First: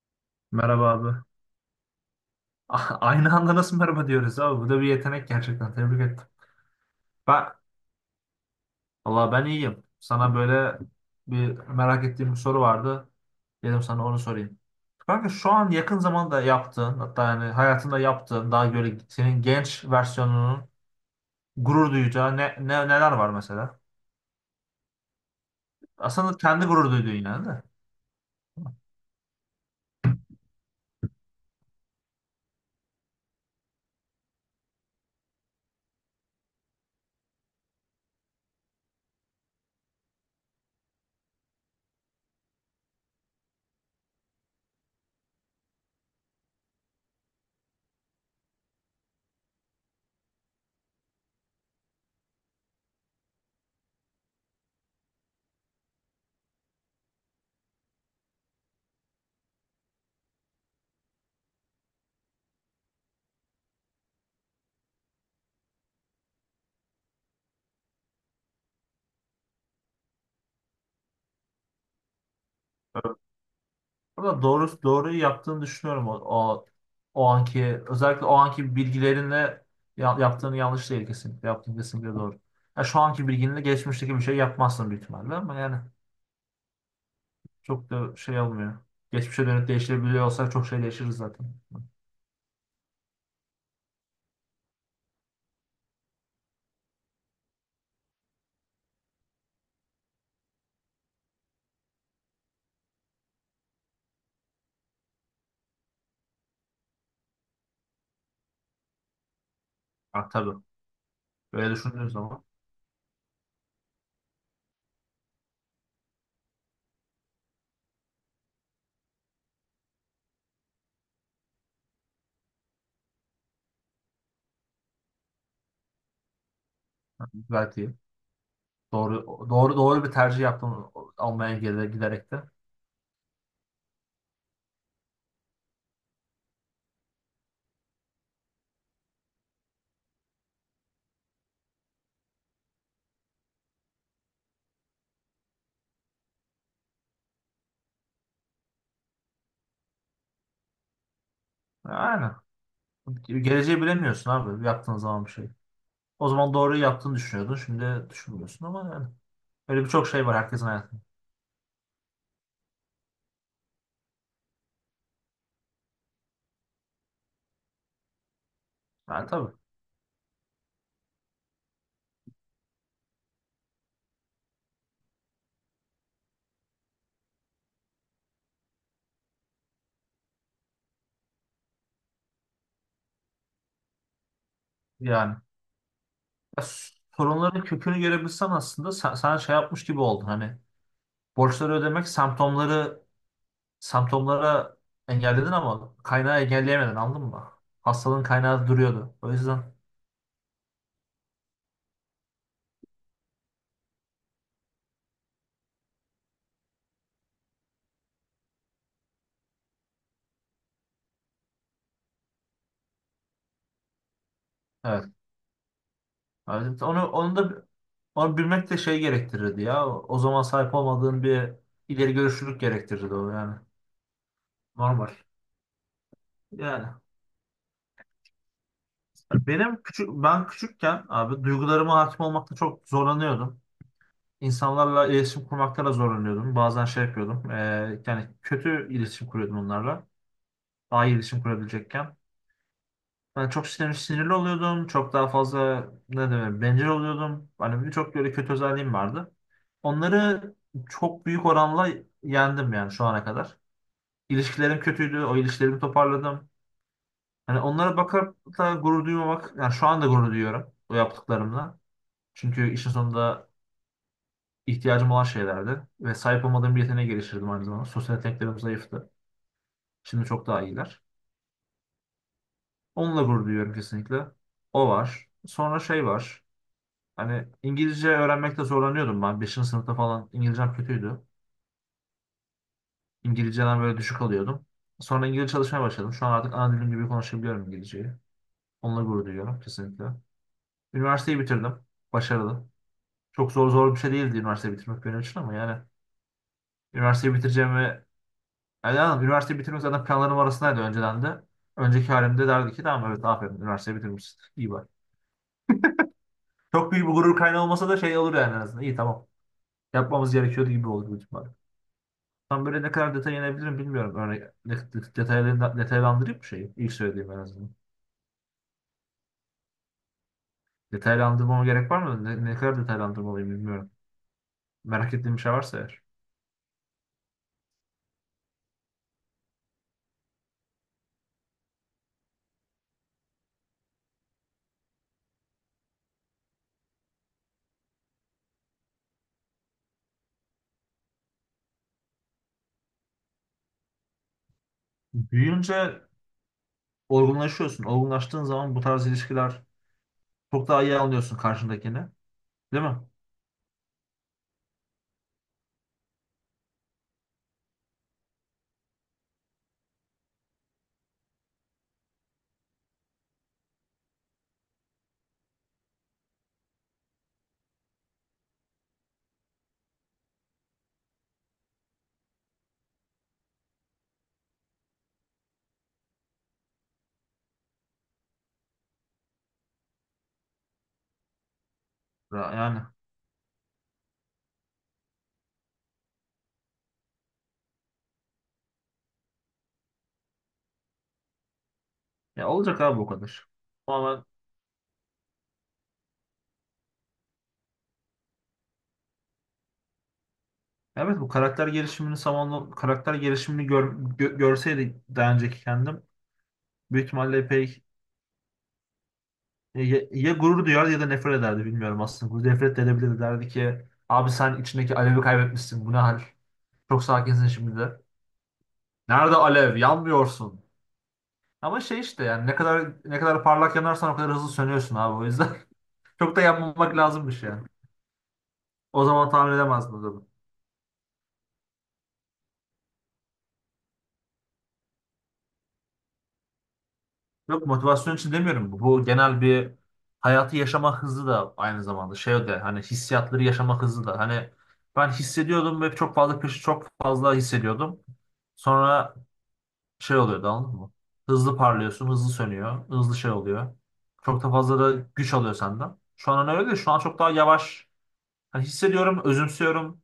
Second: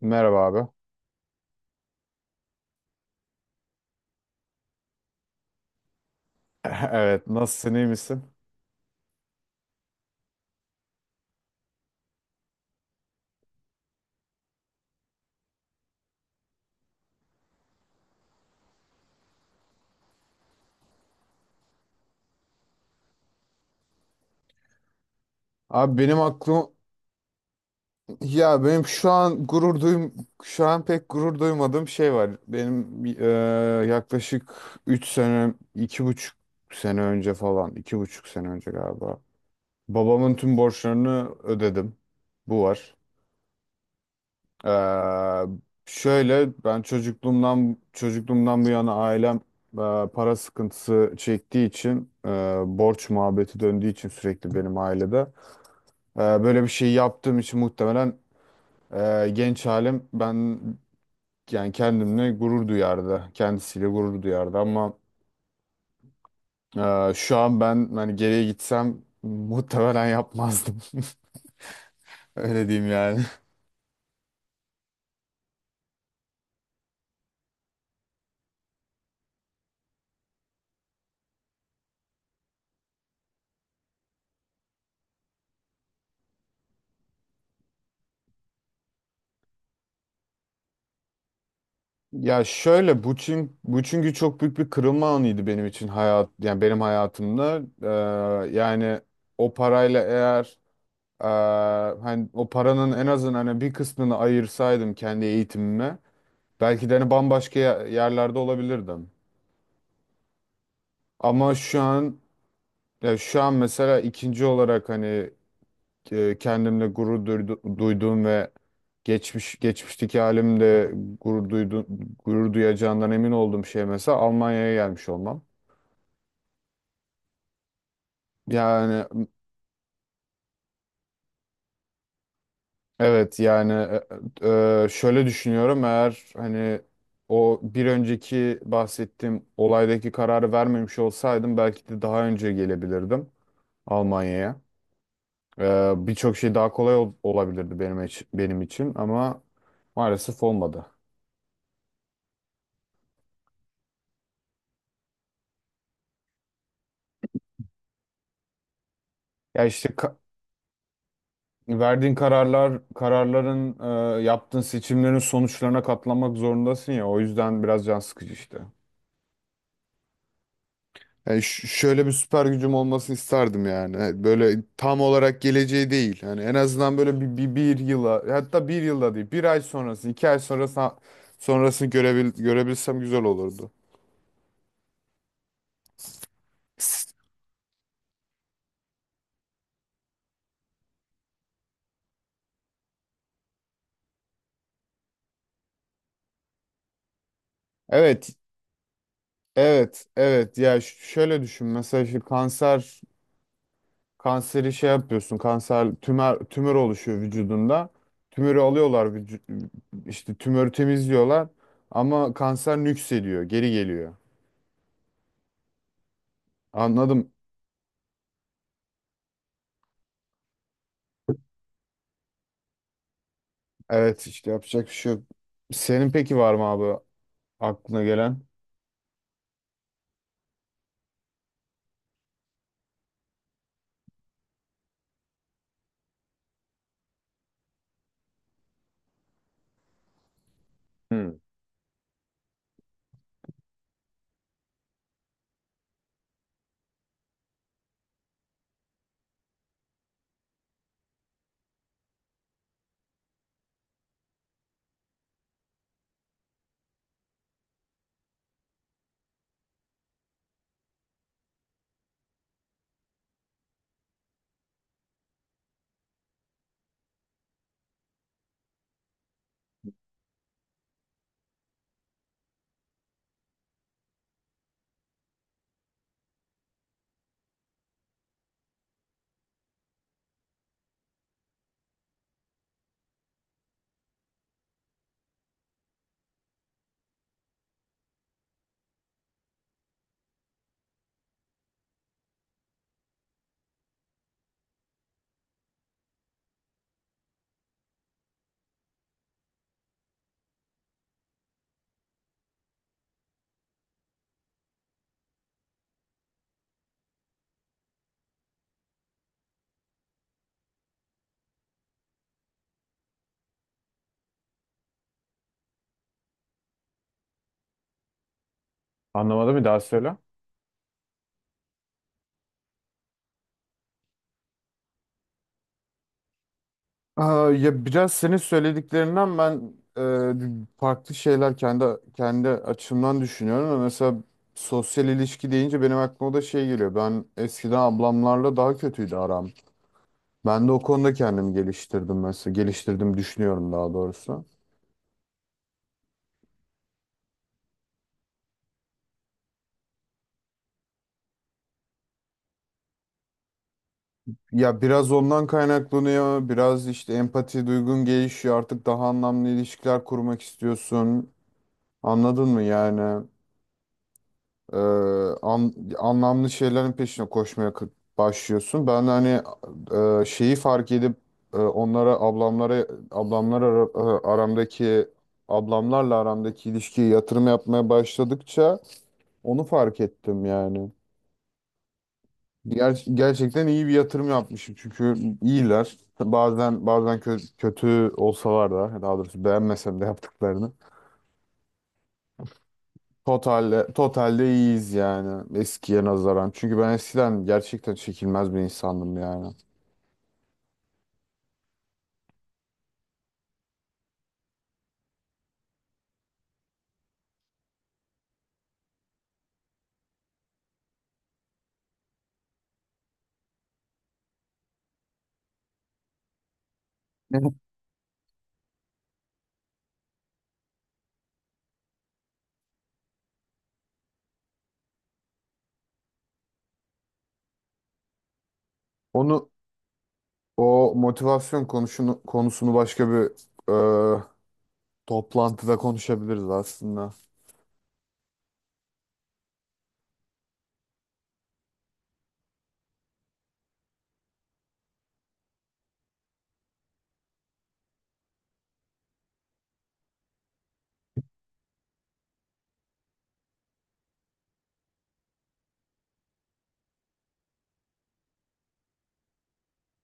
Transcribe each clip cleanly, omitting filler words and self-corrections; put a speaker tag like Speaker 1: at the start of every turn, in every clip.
Speaker 1: Merhaba abi.
Speaker 2: Merhaba abi. Aynı anda nasıl merhaba diyoruz abi? Bu da bir yetenek gerçekten. Tebrik ettim.
Speaker 1: Evet,
Speaker 2: Ben,
Speaker 1: nasılsın, iyi misin?
Speaker 2: Allah, ben iyiyim. Sana böyle bir merak ettiğim bir soru vardı. Dedim sana onu sorayım. Kanka şu an yakın zamanda yaptığın, hatta yani hayatında yaptığın daha böyle senin genç versiyonunun gurur duyacağı neler var mesela?
Speaker 1: Abi benim
Speaker 2: Aslında kendi
Speaker 1: aklım
Speaker 2: gurur duyduğun yani de.
Speaker 1: ya benim şu an gurur duyum şu an pek gurur duymadığım şey var. Benim yaklaşık 3 sene, 2,5 sene önce falan, 2,5 sene önce galiba. Babamın tüm borçlarını ödedim. Bu var. E, Şöyle ben çocukluğumdan bu yana ailem para sıkıntısı çektiği için borç muhabbeti döndüğü için sürekli benim ailede. Böyle bir şey yaptığım için muhtemelen genç halim ben yani kendimle gurur duyardı. Kendisiyle gurur duyardı ama şu an ben hani geriye gitsem muhtemelen yapmazdım. Öyle diyeyim yani.
Speaker 2: Ama doğruyu yaptığını düşünüyorum o anki, özellikle o anki bilgilerinle yaptığını, yanlış değil kesinlikle. Yaptığın kesinlikle doğru. Ya şu anki bilginle geçmişteki bir şey yapmazsın büyük ihtimalle ama yani çok da şey olmuyor. Geçmişe dönüp değiştirebiliyor olsak çok şey değişiriz zaten.
Speaker 1: Ya şöyle bu çünkü çok büyük bir kırılma anıydı benim hayatımda. Yani o parayla eğer e, hani o paranın en azından hani bir kısmını ayırsaydım kendi eğitimime belki de hani bambaşka yerlerde olabilirdim.
Speaker 2: Ha, tabii.
Speaker 1: Ama
Speaker 2: Böyle
Speaker 1: şu
Speaker 2: düşündüğün
Speaker 1: an
Speaker 2: zaman
Speaker 1: ya şu an mesela ikinci olarak hani kendimle duyduğum ve geçmişteki halimde gurur duydu, gurur duyacağından emin olduğum şey mesela Almanya'ya gelmiş olmam.
Speaker 2: gayet iyi.
Speaker 1: Yani
Speaker 2: Doğru, doğru, doğru bir tercih yaptım Almanya'ya giderek de.
Speaker 1: evet yani şöyle düşünüyorum eğer hani o bir önceki bahsettiğim olaydaki kararı vermemiş olsaydım belki de daha önce gelebilirdim Almanya'ya. Birçok şey daha kolay olabilirdi benim için ama maalesef olmadı.
Speaker 2: Aynen. Geleceği bilemiyorsun abi yaptığın zaman bir şey. O zaman doğruyu yaptığını düşünüyordun. Şimdi düşünmüyorsun ama yani.
Speaker 1: Ya
Speaker 2: Öyle
Speaker 1: işte
Speaker 2: birçok şey var herkesin hayatında.
Speaker 1: verdiğin kararların, yaptığın seçimlerin sonuçlarına katlanmak zorundasın ya. O yüzden biraz can sıkıcı işte.
Speaker 2: Yani tabii.
Speaker 1: Yani şöyle bir süper gücüm olmasını isterdim yani. Hani böyle tam olarak geleceği değil. Yani en azından böyle bir yıla hatta bir yılda değil bir ay sonrası iki ay sonrası görebilsem güzel olurdu.
Speaker 2: Yani, ya, sorunların kökünü görebilsen aslında sen şey yapmış gibi oldun. Hani borçları ödemek semptomlara engelledin ama kaynağı engelleyemedin, anladın mı? Hastalığın
Speaker 1: Evet,
Speaker 2: kaynağı duruyordu. O yüzden,
Speaker 1: Evet, evet. Ya şöyle düşün. Mesela şu kanser kanseri şey yapıyorsun. Kanser tümör oluşuyor vücudunda. Tümörü alıyorlar işte tümörü temizliyorlar ama kanser nüksediyor, geri geliyor.
Speaker 2: evet. Evet,
Speaker 1: Anladım.
Speaker 2: onu bilmek de şey gerektirirdi ya. O zaman sahip olmadığın bir ileri görüşlülük gerektirirdi o yani.
Speaker 1: Evet, işte yapacak bir şey
Speaker 2: Normal.
Speaker 1: yok. Senin peki var mı
Speaker 2: Yani
Speaker 1: abi aklına gelen?
Speaker 2: benim küçük, ben küçükken abi, duygularıma hakim olmakta çok zorlanıyordum. İnsanlarla iletişim kurmakta da zorlanıyordum. Bazen şey yapıyordum. Yani kötü iletişim kuruyordum onlarla. Daha iyi
Speaker 1: Hmm.
Speaker 2: iletişim kurabilecekken. Ben çok sinirli oluyordum. Çok daha fazla, ne demek, bencil oluyordum. Hani birçok böyle kötü özelliğim vardı. Onları çok büyük oranla yendim yani şu ana kadar. İlişkilerim kötüydü. O ilişkilerimi toparladım. Hani onlara bakıp da gurur duymamak. Yani şu anda gurur duyuyorum o yaptıklarımla. Çünkü işin sonunda ihtiyacım olan şeylerdi. Ve sahip olmadığım bir yeteneğe geliştirdim aynı zamanda. Sosyal yeteneklerim zayıftı. Şimdi çok daha iyiler. Onunla gurur duyuyorum kesinlikle. O var. Sonra şey var. Hani İngilizce öğrenmekte zorlanıyordum ben. 5. sınıfta falan İngilizcem kötüydü. İngilizceden böyle düşük alıyordum. Sonra İngilizce çalışmaya başladım. Şu an artık ana dilim gibi konuşabiliyorum İngilizceyi. Onunla gurur duyuyorum kesinlikle. Üniversiteyi bitirdim. Başarılı. Çok zor zor bir şey değildi üniversiteyi bitirmek benim için ama yani üniversiteyi bitireceğimi, yani, anladım, üniversiteyi bitirmek zaten planlarım arasındaydı önceden de. Önceki halimde derdi ki tamam, evet, aferin, üniversiteyi bitirmişsin. İyi, bak. Çok büyük bir gurur kaynağı olmasa da şey olur yani en azından. İyi, tamam. Yapmamız gerekiyordu gibi oldu bu ihtimal. Tam böyle ne kadar detay inebilirim bilmiyorum. Örnek detaylarını detaylandırayım mı şeyi? İlk söylediğim en azından.
Speaker 1: Anlamadım bir daha söyle.
Speaker 2: Detaylandırmama gerek var mı? Ne kadar detaylandırmalıyım bilmiyorum. Merak ettiğim bir şey varsa eğer.
Speaker 1: Aa, ya biraz senin söylediklerinden ben farklı şeyler kendi açımdan düşünüyorum. Ama mesela sosyal ilişki deyince benim aklıma da şey geliyor. Ben eskiden ablamlarla daha kötüydü aram. Ben de o konuda kendimi geliştirdim mesela. Geliştirdim düşünüyorum daha doğrusu.
Speaker 2: Büyüyünce olgunlaşıyorsun. Olgunlaştığın zaman bu tarz ilişkiler, çok daha iyi anlıyorsun karşındakini. Değil mi?
Speaker 1: Ya biraz ondan kaynaklanıyor. Biraz işte empati duygun gelişiyor. Artık daha anlamlı ilişkiler kurmak istiyorsun. Anladın mı yani? Ee, Anlamlı şeylerin peşine koşmaya başlıyorsun. Ben de hani şeyi fark edip e, onlara ablamlara ablamlar ara- e, aramdaki ablamlarla aramdaki ilişkiye yatırım yapmaya başladıkça onu fark ettim yani.
Speaker 2: Yani.
Speaker 1: Gerçekten iyi bir yatırım yapmışım çünkü iyiler. Bazen kötü olsalar da daha doğrusu beğenmesem de yaptıklarını.
Speaker 2: Ya olacak abi o kadar. Tamamen.
Speaker 1: Totalde iyiyiz yani eskiye nazaran. Çünkü ben eskiden gerçekten çekilmez bir insandım yani.
Speaker 2: Evet, bu karakter gelişimini zamanla, karakter gelişimini görseydi daha önceki kendim, büyük ihtimalle epey, ya ya gurur duyar ya da nefret ederdi bilmiyorum aslında. Nefret de edebilirdi, derdi ki abi sen içindeki alevi kaybetmişsin, bu ne hal? Çok sakinsin
Speaker 1: Evet.
Speaker 2: şimdi de. Nerede alev? Yanmıyorsun. Ama şey işte yani, ne kadar ne kadar parlak yanarsan o kadar hızlı sönüyorsun abi, o yüzden çok da yanmamak lazımmış yani. O zaman
Speaker 1: Onu
Speaker 2: tahmin edemezdim o zaman.
Speaker 1: o motivasyon konusunu başka bir e, toplantıda konuşabiliriz aslında.
Speaker 2: Yok, motivasyon için demiyorum bu. Bu genel bir hayatı yaşama hızı da aynı zamanda, şey de, hani hissiyatları yaşama hızı da, hani ben hissediyordum ve çok fazla, kış, çok fazla hissediyordum. Sonra şey oluyordu, anladın mı? Hızlı parlıyorsun, hızlı sönüyor, hızlı şey oluyor. Çok da fazla da güç alıyor senden. Şu an hani öyle değil. Şu an çok daha yavaş. Hani hissediyorum, özümsüyorum.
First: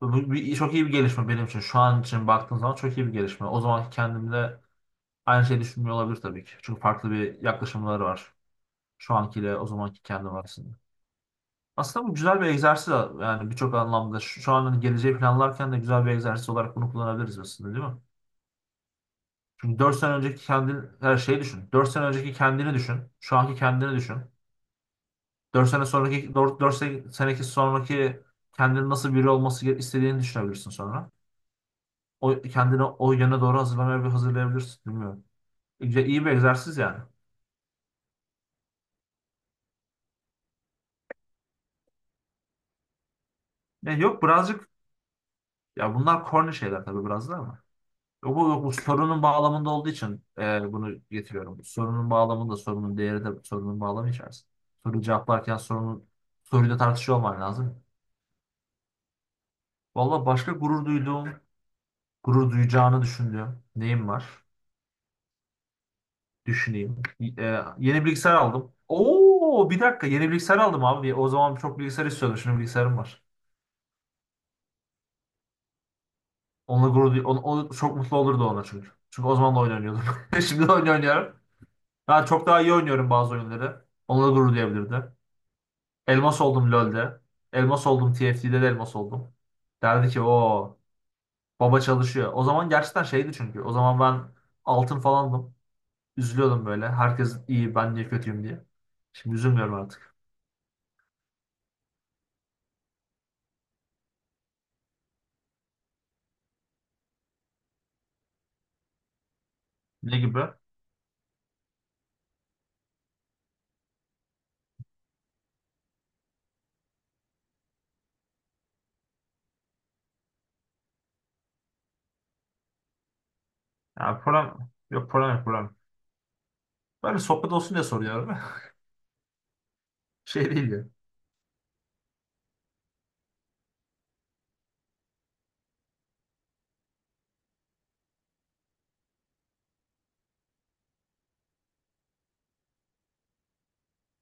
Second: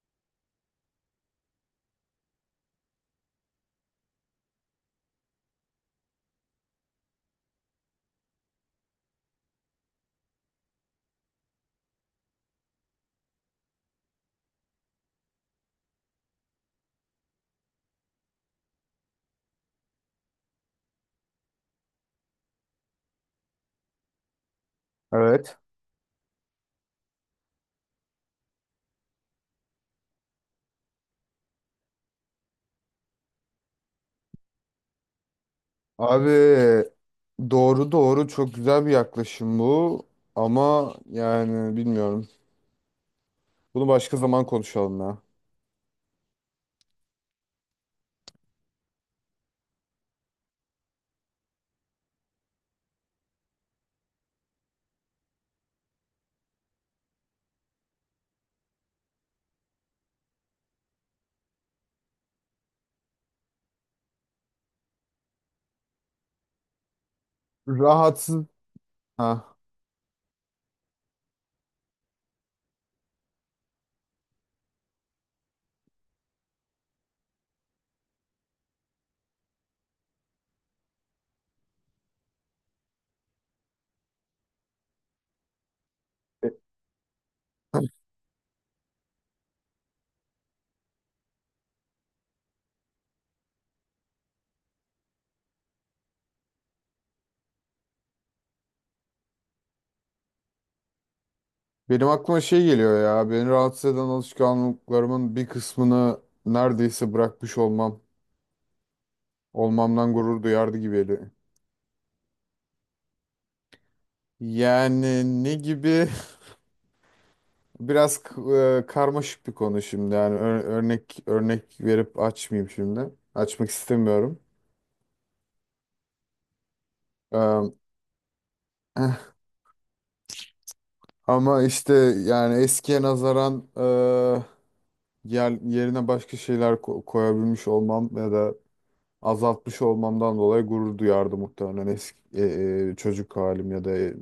Speaker 2: Bu bir, çok iyi bir gelişme benim için. Şu an için baktığım zaman çok iyi bir gelişme. O zamanki kendimde aynı şeyi düşünmüyor olabilir tabii ki. Çünkü farklı bir yaklaşımları var. Şu ankiyle o zamanki kendim arasında. Aslında bu güzel bir egzersiz yani birçok anlamda. Şu an hani geleceği planlarken de güzel bir egzersiz olarak bunu kullanabiliriz aslında, değil mi? Çünkü 4 sene önceki kendini, her şeyi düşün. 4 sene önceki kendini düşün. Şu anki kendini düşün.
Speaker 1: Evet.
Speaker 2: Dört sene sonraki, dört seneki sonraki kendinin nasıl biri olması istediğini düşünebilirsin sonra. O kendini o yöne doğru hazırlamaya bir hazırlayabilirsin. Bilmiyorum. İyi, iyi bir
Speaker 1: Abi
Speaker 2: egzersiz yani.
Speaker 1: doğru doğru çok güzel bir yaklaşım bu ama yani bilmiyorum. Bunu
Speaker 2: Ne,
Speaker 1: başka
Speaker 2: yok
Speaker 1: zaman
Speaker 2: birazcık,
Speaker 1: konuşalım ya.
Speaker 2: ya bunlar corny şeyler tabii biraz da ama. Yok, bu sorunun bağlamında olduğu için bunu getiriyorum. Sorunun bağlamında sorunun değeri de sorunun bağlamı içerisinde. Soruyu cevaplarken sorunun soruyla tartışıyor olman lazım. Valla başka gurur duyduğum, gurur duyacağını düşündüğüm neyim var? Düşüneyim. Yeni bilgisayar
Speaker 1: Rahatsız.
Speaker 2: aldım.
Speaker 1: Ha.
Speaker 2: Oo, bir dakika, yeni bilgisayar aldım abi. O zaman çok bilgisayar istiyordum. Şimdi bilgisayarım var. Onunla gurur duy onu, onu- çok mutlu olurdu ona çünkü. Çünkü o zaman da oyun oynuyordum. Şimdi de oyun oynuyorum. Daha çok daha iyi oynuyorum bazı oyunları. Onunla gurur duyabilirdi. Elmas oldum LoL'de. Elmas oldum TFT'de de elmas oldum. Derdi ki o baba çalışıyor. O zaman gerçekten şeydi çünkü. O zaman ben altın falandım. Üzülüyordum böyle. Herkes iyi, ben niye kötüyüm diye. Şimdi üzülmüyorum artık.
Speaker 1: Benim aklıma şey geliyor ya. Beni rahatsız eden alışkanlıklarımın bir kısmını neredeyse bırakmış olmam. Olmamdan
Speaker 2: Ne gibi?
Speaker 1: gurur duyardı gibi geliyor. Yani ne gibi? Biraz karmaşık bir konu şimdi. Yani örnek örnek verip açmayayım şimdi. Açmak
Speaker 2: Yani
Speaker 1: istemiyorum.
Speaker 2: problem, yok problem yok problem. Böyle sohbet
Speaker 1: Ee,
Speaker 2: olsun diye soruyorum. Şey değil ya.
Speaker 1: ama işte yani eskiye nazaran yerine başka şeyler koyabilmiş olmam ya da azaltmış olmamdan dolayı gurur duyardı muhtemelen çocuk halim ya da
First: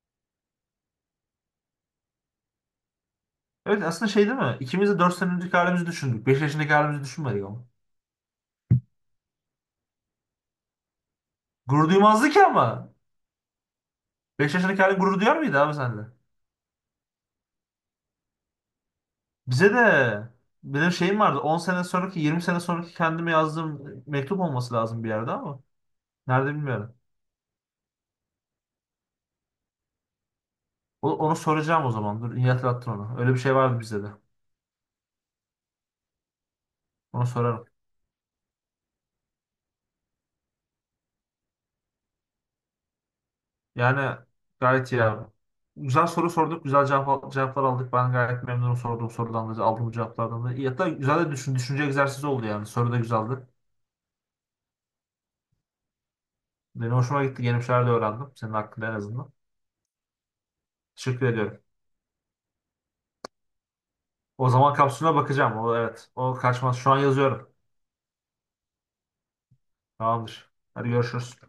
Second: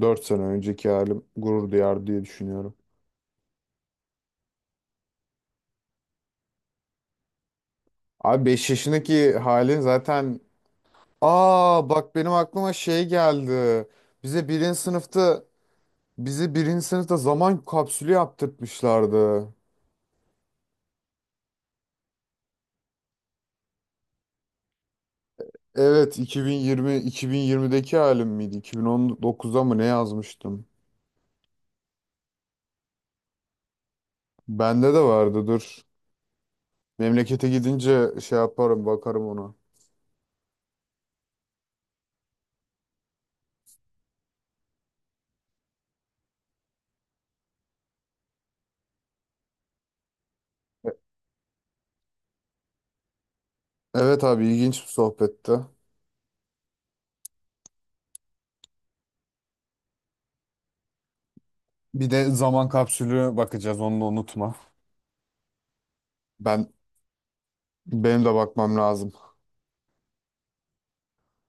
Speaker 1: 4 sene önceki halim gurur duyardı diye düşünüyorum.
Speaker 2: Evet aslında şey değil mi? İkimiz de 4 sene önceki halimizi düşündük. 5 yaşındaki halimizi düşünmedik ama.
Speaker 1: Abi 5 yaşındaki halin zaten aa
Speaker 2: Gurur
Speaker 1: bak
Speaker 2: duymazdı
Speaker 1: benim
Speaker 2: ki
Speaker 1: aklıma
Speaker 2: ama.
Speaker 1: şey geldi. Bize
Speaker 2: 5
Speaker 1: birinci
Speaker 2: yaşındaki halin gurur duyar
Speaker 1: sınıfta
Speaker 2: mıydı abi sende?
Speaker 1: bizi birinci sınıfta zaman kapsülü yaptırtmışlardı.
Speaker 2: Bize de benim şeyim vardı. 10 sene sonraki, 20 sene sonraki kendime yazdığım mektup olması lazım bir yerde ama.
Speaker 1: Evet
Speaker 2: Nerede bilmiyorum.
Speaker 1: 2020'deki halim miydi? 2019'da mı ne yazmıştım?
Speaker 2: Onu soracağım o zaman. Dur, iyi hatırlattın onu. Öyle bir şey vardı bize de.
Speaker 1: Bende de vardı dur.
Speaker 2: Onu
Speaker 1: Memlekete
Speaker 2: sorarım.
Speaker 1: gidince şey yaparım bakarım ona.
Speaker 2: Yani gayet iyi abi. Güzel soru sorduk, güzel cevaplar aldık. Ben gayet memnunum sorduğum sorudan da, aldığım cevaplardan da. İyi. Hatta güzel de düşünce egzersizi oldu yani. Soru da güzeldi.
Speaker 1: Evet abi ilginç bir sohbetti.
Speaker 2: Benim hoşuma gitti, yeni bir şeyler de öğrendim. Senin hakkında en azından. Teşekkür ediyorum.
Speaker 1: Bir de zaman kapsülü bakacağız onu da
Speaker 2: O
Speaker 1: unutma.
Speaker 2: zaman kapsülüne bakacağım. O, evet, o
Speaker 1: Ben
Speaker 2: kaçmaz. Şu an yazıyorum.
Speaker 1: Benim de bakmam lazım.
Speaker 2: Tamamdır. Hadi görüşürüz.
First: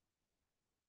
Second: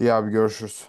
Speaker 1: İyi abi görüşürüz.